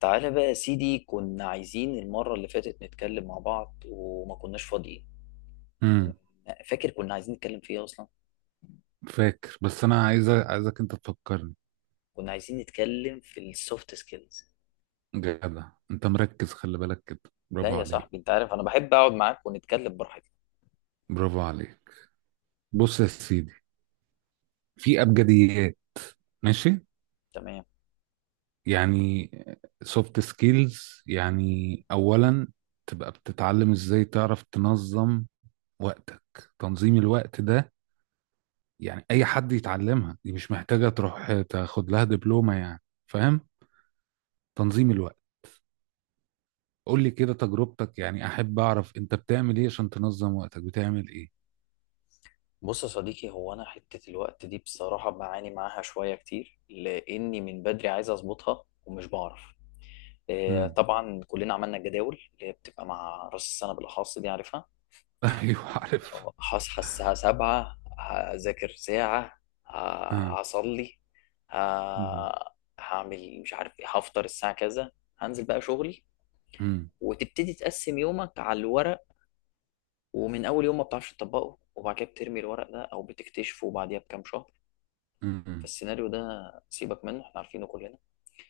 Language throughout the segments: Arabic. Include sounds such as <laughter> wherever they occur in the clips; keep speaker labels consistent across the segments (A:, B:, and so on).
A: تعالى بقى يا سيدي، كنا عايزين المرة اللي فاتت نتكلم مع بعض وما كناش فاضيين.
B: امم
A: فاكر كنا عايزين نتكلم في ايه اصلا.
B: فاكر، بس انا عايزك انت تفكرني.
A: كنا عايزين نتكلم في السوفت سكيلز.
B: جدع، انت مركز، خلي بالك كده.
A: لا
B: برافو
A: يا
B: عليك.
A: صاحبي، انت عارف انا بحب اقعد معاك ونتكلم براحتنا.
B: برافو عليك. بص يا سيدي، في ابجديات. ماشي.
A: تمام.
B: يعني سوفت سكيلز، يعني اولا تبقى بتتعلم ازاي تعرف تنظم وقتك. تنظيم الوقت ده، يعني اي حد يتعلمها، دي مش محتاجة تروح تاخد لها دبلومة يعني. فاهم؟ تنظيم الوقت. قول لي كده تجربتك، يعني احب اعرف انت بتعمل ايه عشان تنظم وقتك، بتعمل ايه؟
A: بص يا صديقي، هو انا حتة الوقت دي بصراحة بعاني معاها شوية كتير، لاني من بدري عايز اظبطها ومش بعرف.
B: امم.
A: طبعا كلنا عملنا الجداول اللي هي بتبقى مع راس السنة، بالاخص دي عارفها.
B: <laughs> ايوه، عارف.
A: هصحى الساعة 7، هذاكر ساعة.
B: اه.
A: هصلي. ه-
B: امم.
A: هعمل مش عارف ايه، هفطر الساعة كذا، هنزل بقى شغلي.
B: امم.
A: وتبتدي تقسم يومك على الورق، ومن أول يوم ما بتعرفش تطبقه، وبعد كده بترمي الورق ده أو بتكتشفه بعديها بكام شهر.
B: امم.
A: فالسيناريو ده سيبك منه، احنا عارفينه كلنا.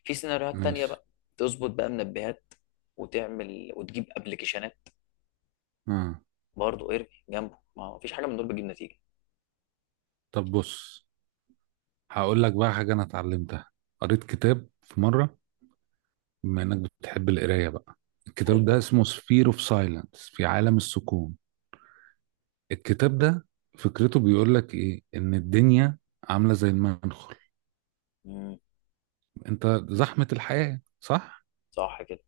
A: في سيناريوهات تانية
B: ماشي.
A: بقى، تظبط بقى منبهات، وتعمل وتجيب ابلكيشنات،
B: اه.
A: برضه ارمي جنبه، ما فيش حاجة من دول بتجيب نتيجة.
B: طب بص، هقول لك بقى حاجه انا اتعلمتها. قريت كتاب في مره، بما انك بتحب القرايه بقى. الكتاب
A: حلو
B: ده
A: أوي.
B: اسمه سفير اوف سايلنس، في عالم السكون. الكتاب ده فكرته، بيقول لك ايه؟ ان الدنيا عامله زي المنخل.
A: مم،
B: انت، زحمه الحياه، صح؟
A: صح كده.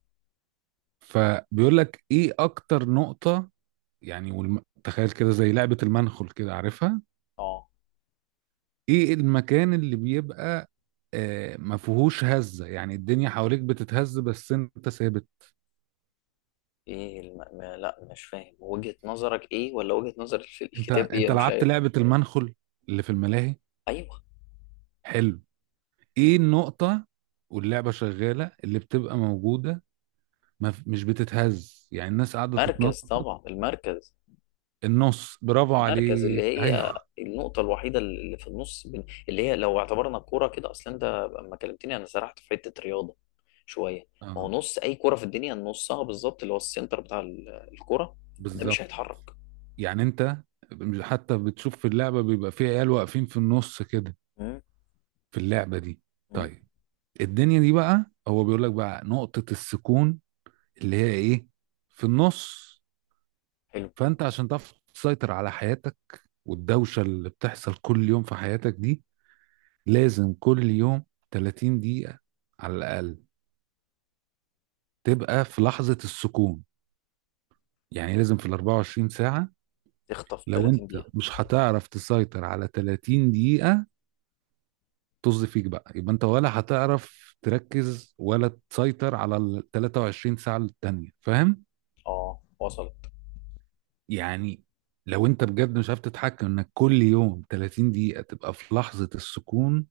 B: فبيقول لك ايه اكتر نقطه، يعني تخيل كده زي لعبه المنخل كده، عارفها؟
A: اه،
B: ايه المكان اللي بيبقى ما فيهوش هزة؟ يعني الدنيا حواليك بتتهز، بس انت ثابت.
A: ايه الم... ما... لا، مش فاهم وجهة نظرك ايه، ولا وجهة نظر
B: انت
A: الكتاب ايه،
B: انت
A: أنا مش
B: لعبت
A: عارف.
B: لعبة المنخل اللي في الملاهي؟
A: ايوه،
B: حلو. ايه النقطة واللعبة شغالة اللي بتبقى موجودة؟ ما ف- مش بتتهز، يعني الناس قاعدة
A: المركز
B: تتنطط.
A: طبعا المركز.
B: النص، برافو
A: المركز اللي
B: عليك. <laughs>
A: هي
B: ايوه.
A: النقطة الوحيدة اللي في النص، اللي هي لو اعتبرنا الكورة كده اصلا. انت لما كلمتني انا سرحت في حتة رياضة شوية. ما هو
B: اه،
A: نص اي كورة في الدنيا نصها بالظبط، اللي هو السنتر بتاع الكورة، ده مش
B: بالظبط.
A: هيتحرك.
B: يعني انت حتى بتشوف في اللعبة بيبقى في عيال واقفين في النص كده،
A: مم.
B: في اللعبة دي.
A: مم.
B: طيب، الدنيا دي بقى هو بيقول لك بقى نقطة السكون، اللي هي ايه؟ في النص.
A: حلو.
B: فانت عشان تعرف تسيطر على حياتك والدوشة اللي بتحصل كل يوم في حياتك دي، لازم كل يوم 30 دقيقة على الأقل تبقى في لحظة السكون. يعني لازم في ال 24 ساعة،
A: تخطف
B: لو
A: 30
B: انت
A: دقيقة.
B: مش هتعرف تسيطر على 30 دقيقة طز فيك بقى، يبقى انت ولا هتعرف تركز ولا تسيطر على ال 23 ساعة التانية. فاهم؟
A: اه وصلت.
B: يعني لو انت بجد مش عارف تتحكم انك كل يوم 30 دقيقة تبقى في لحظة السكون،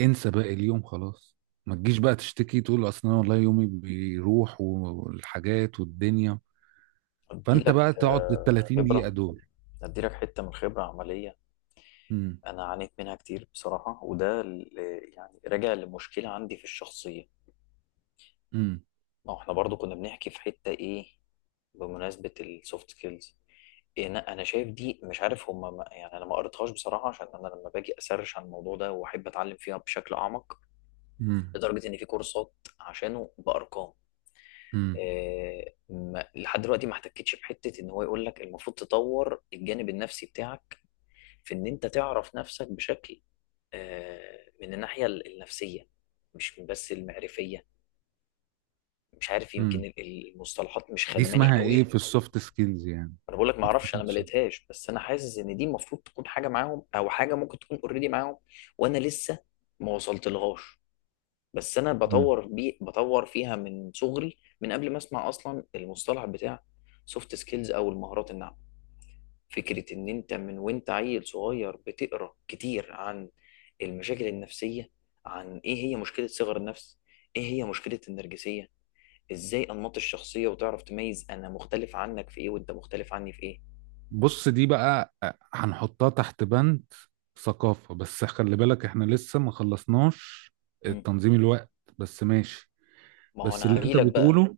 B: انسى باقي اليوم خلاص. ما تجيش بقى تشتكي تقول اصل انا والله يومي بيروح والحاجات والدنيا.
A: ادي
B: فانت
A: لك
B: بقى تقعد ال 30 دقيقة
A: خبرة،
B: دول.
A: ادي لك حتة من خبرة عملية.
B: امم.
A: انا عانيت منها كتير بصراحه، وده يعني راجع لمشكله عندي في الشخصيه.
B: امم.
A: ما هو احنا برضو كنا بنحكي في حته ايه، بمناسبه السوفت سكيلز. انا شايف دي مش عارف هما ما يعني، انا ما قريتهاش بصراحه، عشان انا لما باجي اسرش عن الموضوع ده واحب اتعلم فيها بشكل اعمق،
B: امم.
A: لدرجه ان في كورسات عشانه بارقام. إيه، ما لحد دلوقتي ما احتكتش بحته ان هو يقول لك المفروض تطور الجانب النفسي بتاعك، في ان انت تعرف نفسك بشكل، من الناحية النفسية، مش من بس المعرفية. مش عارف، يمكن
B: امم.
A: المصطلحات مش
B: دي
A: خدماني
B: اسمها
A: قوي.
B: ايه في السوفت سكيلز يعني؟
A: انا بقول لك ما
B: انت
A: اعرفش، انا ما
B: تقصد.
A: لقيتهاش، بس انا حاسس ان دي المفروض تكون حاجة معاهم، او حاجة ممكن تكون اوريدي معاهم. وانا لسه ما وصلت لغاش. بس انا بطور بطور فيها من صغري، من قبل ما اسمع اصلا المصطلح بتاع سوفت سكيلز او المهارات الناعمة. فكرة إن أنت من وأنت عيل صغير بتقرأ كتير عن المشاكل النفسية، عن إيه هي مشكلة صغر النفس، إيه هي مشكلة النرجسية، إزاي أنماط الشخصية، وتعرف تميز أنا مختلف عنك في إيه وأنت مختلف عني في إيه.
B: بص، دي بقى هنحطها تحت بند ثقافة، بس خلي بالك احنا لسه ما خلصناش
A: مم.
B: تنظيم الوقت. بس ماشي.
A: ما هو
B: بس
A: أنا
B: اللي انت
A: هجيلك بقى،
B: بتقوله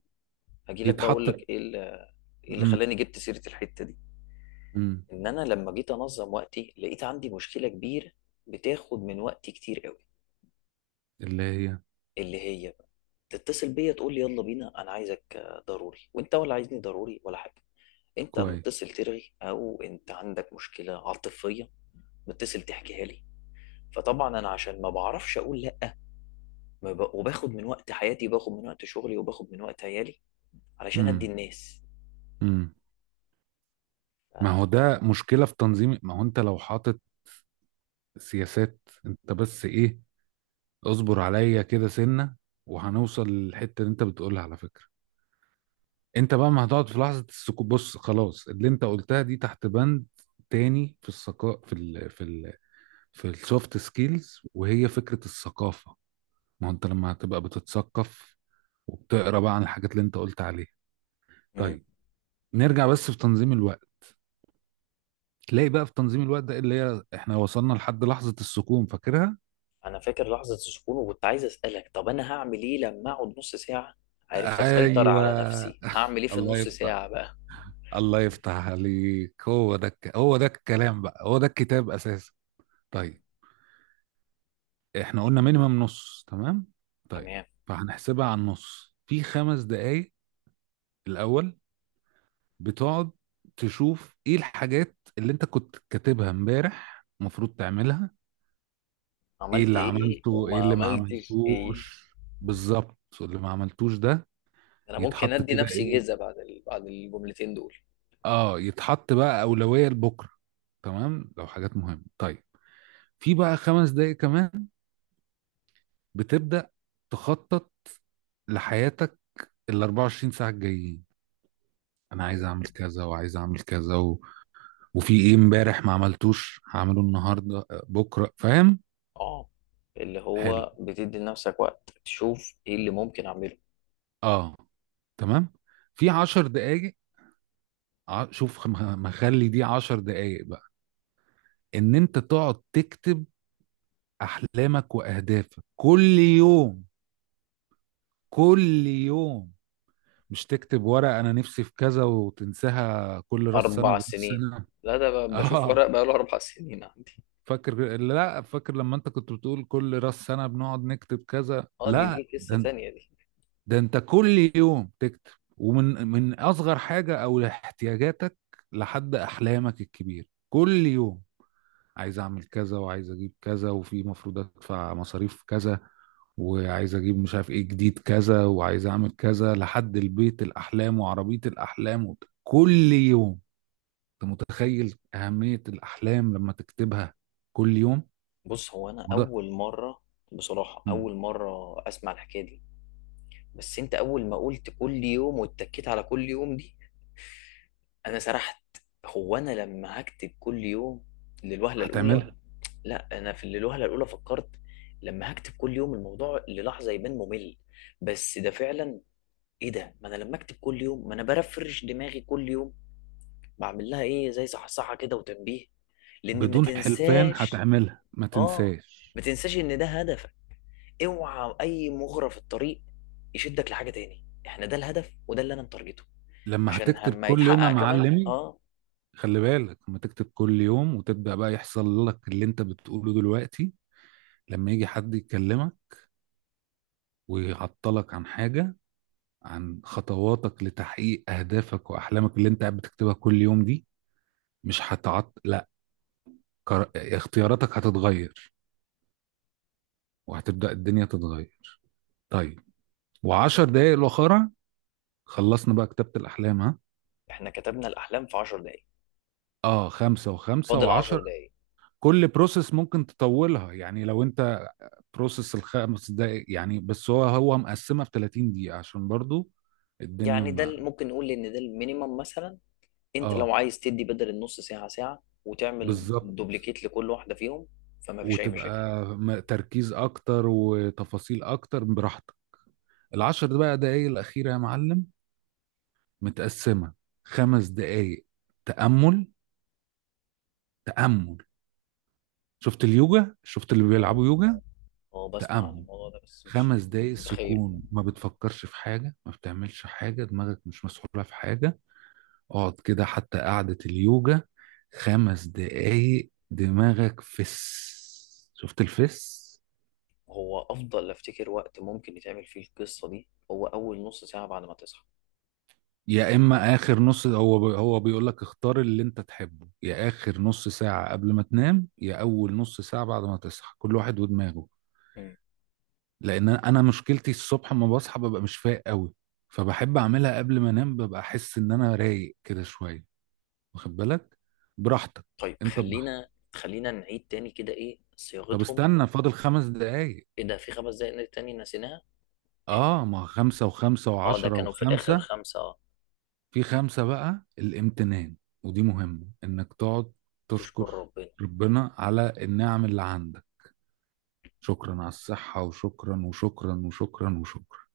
A: هجيلك بقى أقول
B: يتحط.
A: لك إيه اللي، إيه اللي
B: امم.
A: خلاني جبت سيرة الحتة دي.
B: امم.
A: إن أنا لما جيت أنظم وقتي لقيت عندي مشكلة كبيرة بتاخد من وقتي كتير قوي.
B: اللي هي
A: اللي هي بقى، تتصل بيا تقول لي يلا بينا، انا عايزك ضروري، وانت ولا عايزني ضروري ولا حاجه. انت
B: كويس.
A: متصل ترغي، او انت عندك مشكله عاطفيه، متصل تحكيها لي. فطبعا انا عشان ما بعرفش اقول لا، ما ب... وباخد من وقت حياتي، وباخد من وقت شغلي، وباخد من وقت عيالي، علشان ادي
B: امم.
A: الناس.
B: امم. ما
A: ف...
B: هو ده مشكلة في تنظيم، ما هو انت لو حاطط سياسات. انت بس ايه، اصبر عليا كده سنة وهنوصل للحتة اللي انت بتقولها على فكرة. انت بقى ما هتقعد في لحظه السكوت. بص، خلاص، اللي انت قلتها دي تحت بند تاني في الثقافه، في السوفت سكيلز، وهي فكره الثقافه. ما هو انت لما هتبقى بتتثقف وبتقرا بقى عن الحاجات اللي انت قلت عليها.
A: مم.
B: طيب، نرجع بس في تنظيم الوقت. تلاقي بقى في تنظيم الوقت ده، اللي هي احنا وصلنا لحد لحظه السكون، فاكرها؟
A: انا فاكر لحظه السكون، وكنت عايز اسالك، طب انا هعمل ايه لما اقعد نص ساعه عرفت
B: ايوه. <laughs>
A: اسيطر على
B: ايوه.
A: نفسي، هعمل ايه في
B: الله
A: النص
B: يفتح
A: ساعه بقى؟
B: الله يفتح عليك، هو ده الكلام بقى، هو ده الكتاب اساسا. طيب، احنا قلنا مينيمم نص، تمام. طيب،
A: تمام.
B: فهنحسبها على النص في خمس دقايق. الاول بتقعد تشوف ايه الحاجات اللي انت كنت كاتبها امبارح المفروض تعملها، ايه
A: عملت
B: اللي
A: ايه
B: عملته،
A: وما
B: ايه اللي ما
A: عملتش ايه.
B: عملتوش. بالظبط اللي ما عملتوش ده،
A: انا ممكن
B: يتحط
A: ادي
B: كده
A: نفسي جيزه
B: ايه؟
A: بعد بعد الجملتين دول.
B: اه، يتحط بقى اولوية لبكره، تمام، لو حاجات مهمة. طيب، في بقى 5 دقايق كمان بتبدأ تخطط لحياتك ال 24 ساعة الجايين. انا عايز اعمل كذا وعايز اعمل كذا وفي ايه امبارح ما عملتوش هعمله النهارده بكره، فاهم؟
A: اه، اللي
B: حلو.
A: هو بتدي لنفسك وقت تشوف ايه اللي ممكن اعمله.
B: اه، تمام. في 10 دقايق. ع- شوف ما ما خلي دي 10 دقايق بقى، ان انت تقعد تكتب احلامك واهدافك كل يوم كل يوم. مش تكتب ورقة انا نفسي في كذا وتنساها كل راس سنة
A: اربع
B: براس
A: سنين
B: سنة.
A: لا، ده
B: <laughs>
A: بشوف
B: اه.
A: ورق بقاله 4 سنين عندي.
B: فاكر؟ لا، فاكر لما انت كنت بتقول كل راس سنة بنقعد نكتب كذا؟
A: اه، دي
B: لا،
A: دي قصة
B: ده
A: تانية دي.
B: ده انت كل يوم تكتب ومن اصغر حاجه او احتياجاتك لحد احلامك الكبيره كل يوم. عايز اعمل كذا، وعايز اجيب كذا، وفي مفروض ادفع مصاريف كذا، وعايز اجيب مش عارف ايه جديد كذا، وعايز اعمل كذا لحد البيت الاحلام وعربيه الاحلام كل يوم. انت متخيل اهميه الاحلام لما تكتبها كل يوم؟
A: بص، هو انا
B: ما ده.
A: اول مرة بصراحة،
B: مم.
A: اول مرة اسمع الحكاية دي. بس انت اول ما قلت كل يوم، واتكيت على كل يوم دي، انا سرحت. هو انا لما هكتب كل يوم للوهله الاولى،
B: هتعملها.
A: لا انا في الوهله الاولى فكرت لما هكتب كل يوم الموضوع للحظه يبان ممل. بس ده فعلا ايه ده، ما انا لما اكتب كل يوم ما انا برفرش دماغي كل يوم، بعمل لها ايه زي صحصحه كده وتنبيه لان ما
B: بدون حلفان
A: تنساش.
B: هتعملها، ما
A: اه،
B: تنساش.
A: ما تنساش ان ده هدفك، اوعى اي مغرى في الطريق يشدك لحاجه تاني، احنا ده الهدف وده اللي انا متارجته
B: لما
A: عشان
B: هتكتب
A: لما
B: كل يوم يا
A: يتحقق. كمان
B: معلمي،
A: اه.
B: خلي بالك لما تكتب كل يوم وتبدأ بقى يحصل لك اللي انت بتقوله دلوقتي. لما يجي حد يكلمك ويعطلك عن حاجة، عن خطواتك لتحقيق أهدافك وأحلامك اللي انت قاعد بتكتبها كل يوم دي، مش هتعط، لا. اختياراتك هتتغير، وهتبدأ الدنيا تتغير. طيب، وعشر دقايق الأخرى خلصنا بقى كتابة الأحلام. ها.
A: احنا كتبنا الاحلام في 10 دقايق،
B: اه، خمسة وخمسة
A: فاضل 10
B: وعشر.
A: دقايق.
B: كل بروسيس ممكن تطولها يعني، لو انت بروسس ال5 دقايق يعني. بس هو مقسمه في 30 دقيقه عشان برضو الدنيا
A: يعني ده
B: ما.
A: ممكن نقول ان ده المينيمم مثلا. انت لو
B: اه،
A: عايز تدي بدل النص ساعه ساعه، وتعمل
B: بالظبط.
A: دوبليكيت لكل واحده فيهم، فما فيش اي مشاكل.
B: وتبقى تركيز اكتر وتفاصيل اكتر، براحتك. العشر ده بقى دقايق الاخيره يا معلم، متقسمه. 5 دقايق تامل. تامل، شفت اليوجا؟ شفت اللي
A: اه،
B: بيلعبوا يوجا؟
A: بسمع عن
B: تامل،
A: الموضوع ده بس مش
B: 5 دقايق
A: متخيل.
B: سكون، ما بتفكرش في حاجه، ما بتعملش حاجه، دماغك مش مسحوله في حاجه. اقعد كده حتى قعدة اليوجا، 5 دقايق دماغك فس. شفت الفس؟
A: هو افضل افتكر وقت ممكن يتعمل فيه القصه دي هو اول نص ساعه بعد ما تصحى.
B: يا اما اخر نص، هو بيقول لك اختار اللي انت تحبه، يا اخر نص ساعة قبل ما تنام يا اول نص ساعة بعد ما تصحى، كل واحد ودماغه.
A: مم.
B: لان انا مشكلتي الصبح ما بصحى ببقى مش فايق قوي، فبحب اعملها قبل ما انام، ببقى احس ان انا رايق كده شوية، واخد بالك؟ براحتك.
A: طيب
B: انت براحتك.
A: خلينا نعيد تاني كده ايه
B: طب
A: صياغتهم.
B: استنى، فاضل 5 دقايق.
A: ايه ده، في 5 دقايق تاني نسيناها. ماشي.
B: اه، ما خمسة وخمسة
A: اه، ده
B: وعشرة
A: كانوا في الاخر
B: وخمسة.
A: خمسه اه.
B: في خمسة بقى الامتنان، ودي مهمة، انك تقعد
A: تشكر
B: تشكر
A: ربنا.
B: ربنا على النعم اللي عندك، شكرا على الصحة وشكرا وشكرا وشكرا وشكرا.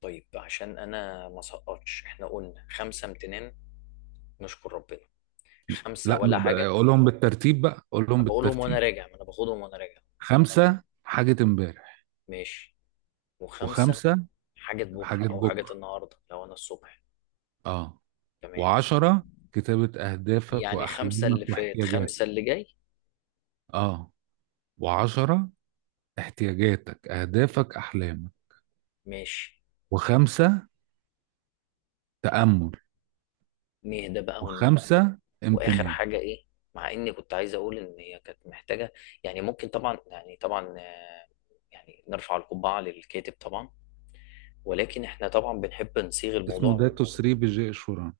A: طيب عشان انا ما سقطش، احنا قلنا خمسه امتنان، نشكر ربنا. خمسه
B: لا،
A: ولا حاجه.
B: قولهم بالترتيب بقى، قولهم
A: انا بقولهم وانا
B: بالترتيب.
A: راجع، ما انا باخدهم وانا راجع.
B: خمسة حاجة امبارح،
A: ماشي. وخمسه
B: وخمسة
A: حاجه بكره
B: حاجات
A: او حاجه
B: بكرة.
A: النهارده لو انا الصبح.
B: اه.
A: تمام.
B: وعشرة كتابة أهدافك
A: يعني خمسه اللي
B: وأحلامك
A: فات
B: واحتياجاتك.
A: خمسه اللي جاي.
B: اه، وعشرة احتياجاتك أهدافك أحلامك،
A: ماشي.
B: وخمسة تأمل،
A: نهدى بقى
B: وخمسة
A: واخر
B: امتنان.
A: حاجه ايه. مع اني كنت عايز اقول ان هي كانت محتاجه، يعني ممكن طبعا، يعني طبعا يعني نرفع القبعه للكاتب طبعا، ولكن احنا طبعا بنحب نصيغ
B: اسمه
A: الموضوع.
B: داتو سري بجي شوران،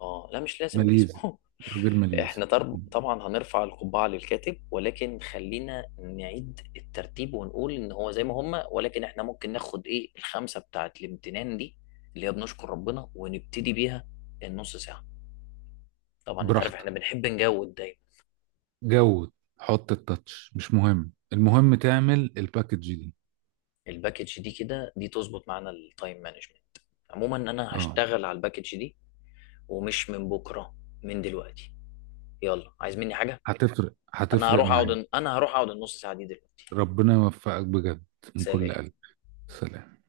A: اه لا، مش لازم
B: ماليزي،
A: اسمه
B: راجل
A: <laughs>
B: ماليزي.
A: احنا طبعا هنرفع القبعة للكاتب، ولكن خلينا نعيد الترتيب ونقول ان هو زي ما هما، ولكن احنا ممكن ناخد ايه الخمسة بتاعت الامتنان دي اللي هي بنشكر ربنا، ونبتدي بيها النص ساعة. طبعا انت عارف
B: براحتك.
A: احنا بنحب نجود دايما.
B: جود، حط التاتش، مش مهم، المهم تعمل الباكج دي.
A: الباكج دي كده دي تظبط معانا التايم مانجمنت. عموما انا
B: اه،
A: هشتغل على الباكج دي، ومش من بكرة، من دلوقتي. يلا، عايز مني حاجة؟
B: هتفرق
A: انا
B: هتفرق
A: هروح
B: معايا.
A: اقعد، انا هروح اقعد النص ساعة دي دلوقتي.
B: ربنا يوفقك بجد، من كل
A: سلام.
B: قلب. سلام.